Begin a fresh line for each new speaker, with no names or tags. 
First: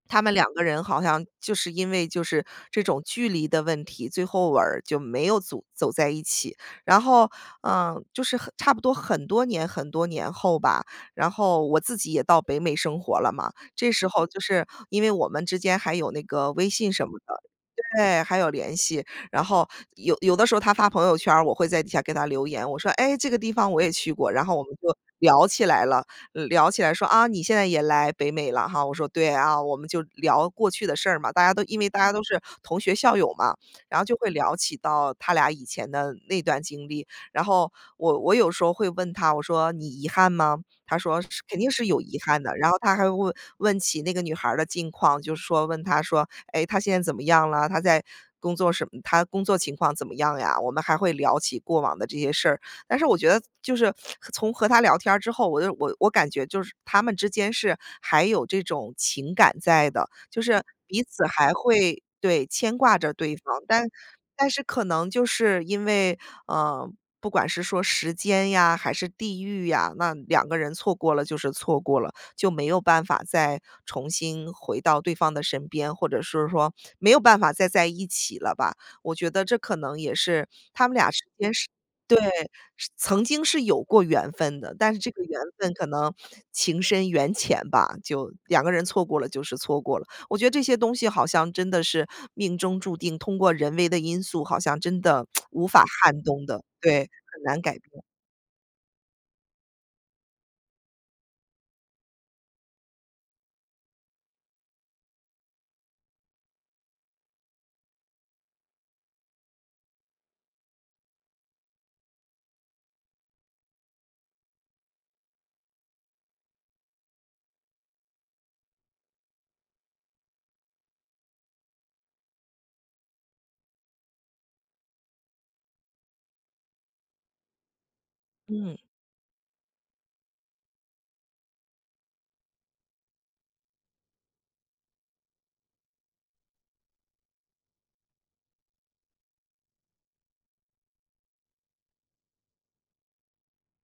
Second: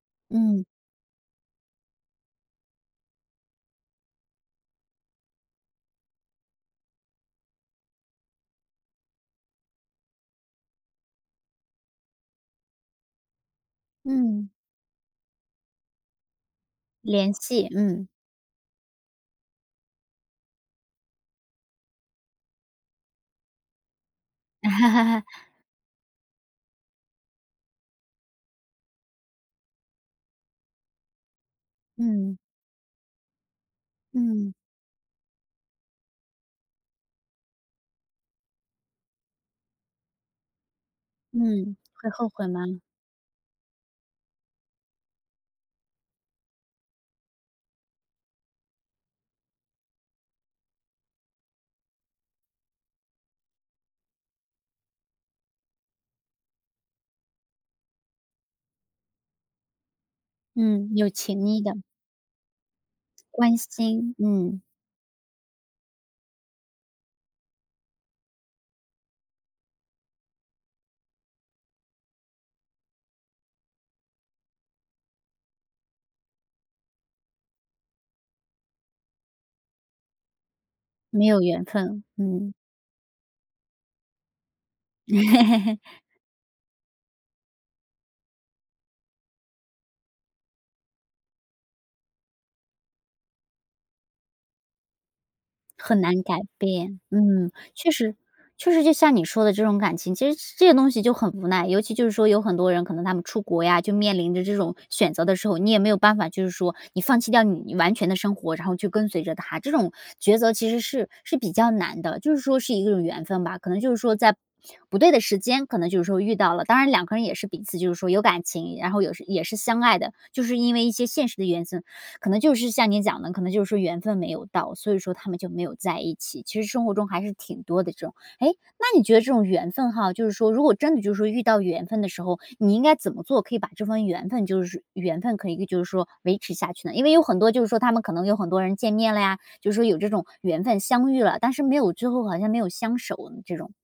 他们两个
嗯。
人好像就是因为就是这种距离的问题，最后尾儿就没有组走在一起。然后，呃，就是很差不多很多年很多年后吧，然后我自己也到北美生活了嘛。这时候就
嗯。
是，因为我们之间还有那个微信什么的
联系，嗯。
对，还有联系。然后有有的时候他发朋友圈儿，我会在底下给他留言，我说：“诶，这个地方我也去过。”然后我们就聊 起来了，聊起来说：“啊，你现在也来北美了哈？”我说：“对啊。”我们就聊过去的事儿嘛。大家都因为大家都
嗯。
是同学、校友嘛，然后就会
嗯。
聊起到他俩以前的那段经历。然后我我有时候会问他，我说：“你遗憾吗？”他说：“是肯定
嗯，
是有
会
遗
后
憾
悔
的。”然后
吗？
他还问问起那个女孩儿的近况，就是说问她说：“诶，她现在怎么样了？她在工作什么她工作情况怎么样呀？”我们还会聊起过往的这些事儿，但是我觉得就是从和他聊天儿之后，我就我我感觉就是他们之间是还有这种情感在的，就是
嗯，
彼
有
此
情
还
意的。
会对，牵挂着对
关
方。但
心，
但
嗯。
是可能就是因为，呃，不管是说时间呀，还是地域呀，那两个人错过了就是错过了，就没有办法再重新回到对方的身边，或者是说没有办法再在一起了吧。我觉得这可能也是他们
没有缘分，
俩之间是对，
嗯。
是曾经是有过缘分的，但是这个缘分可 能情深缘浅吧，就两个人错过了就是错过了。我觉得这些东西好像真的是命中注定，通过人为的因素，好像真的 无法
很
撼
难改
动的。对，
变。
很
嗯，
难改
确
变。
实确实就像你说的这种感情，其实这些东西就很无奈。尤其就是说有很多人可能他们出国呀，就面临着这种选择的时候，你也没有办法，就是说你放弃掉你完全的生活，然后去跟随着他，这种抉择其实是是比较难的。就是说是一个缘分吧，可能就是说在不对的时间，可能就是说遇到了，当然两个人也是彼此就是说有感情，然后有时也是相爱的。就是因为一些现实的原因，可能就是像你讲的，可能就是说缘分没有到，所以说他们就没有在一起，其实生活中还是挺多的这种。诶，
嗯。
那你觉得这种缘分哈，就是说如果真的就是说遇到缘分的时候，你应该怎么做，可以把这份缘分就是缘分可以就是说维持下去呢？因为有很多就是说他们可能有很多人见面了呀，就说有这种缘分相遇了，但是没有之后好像没有相守这种。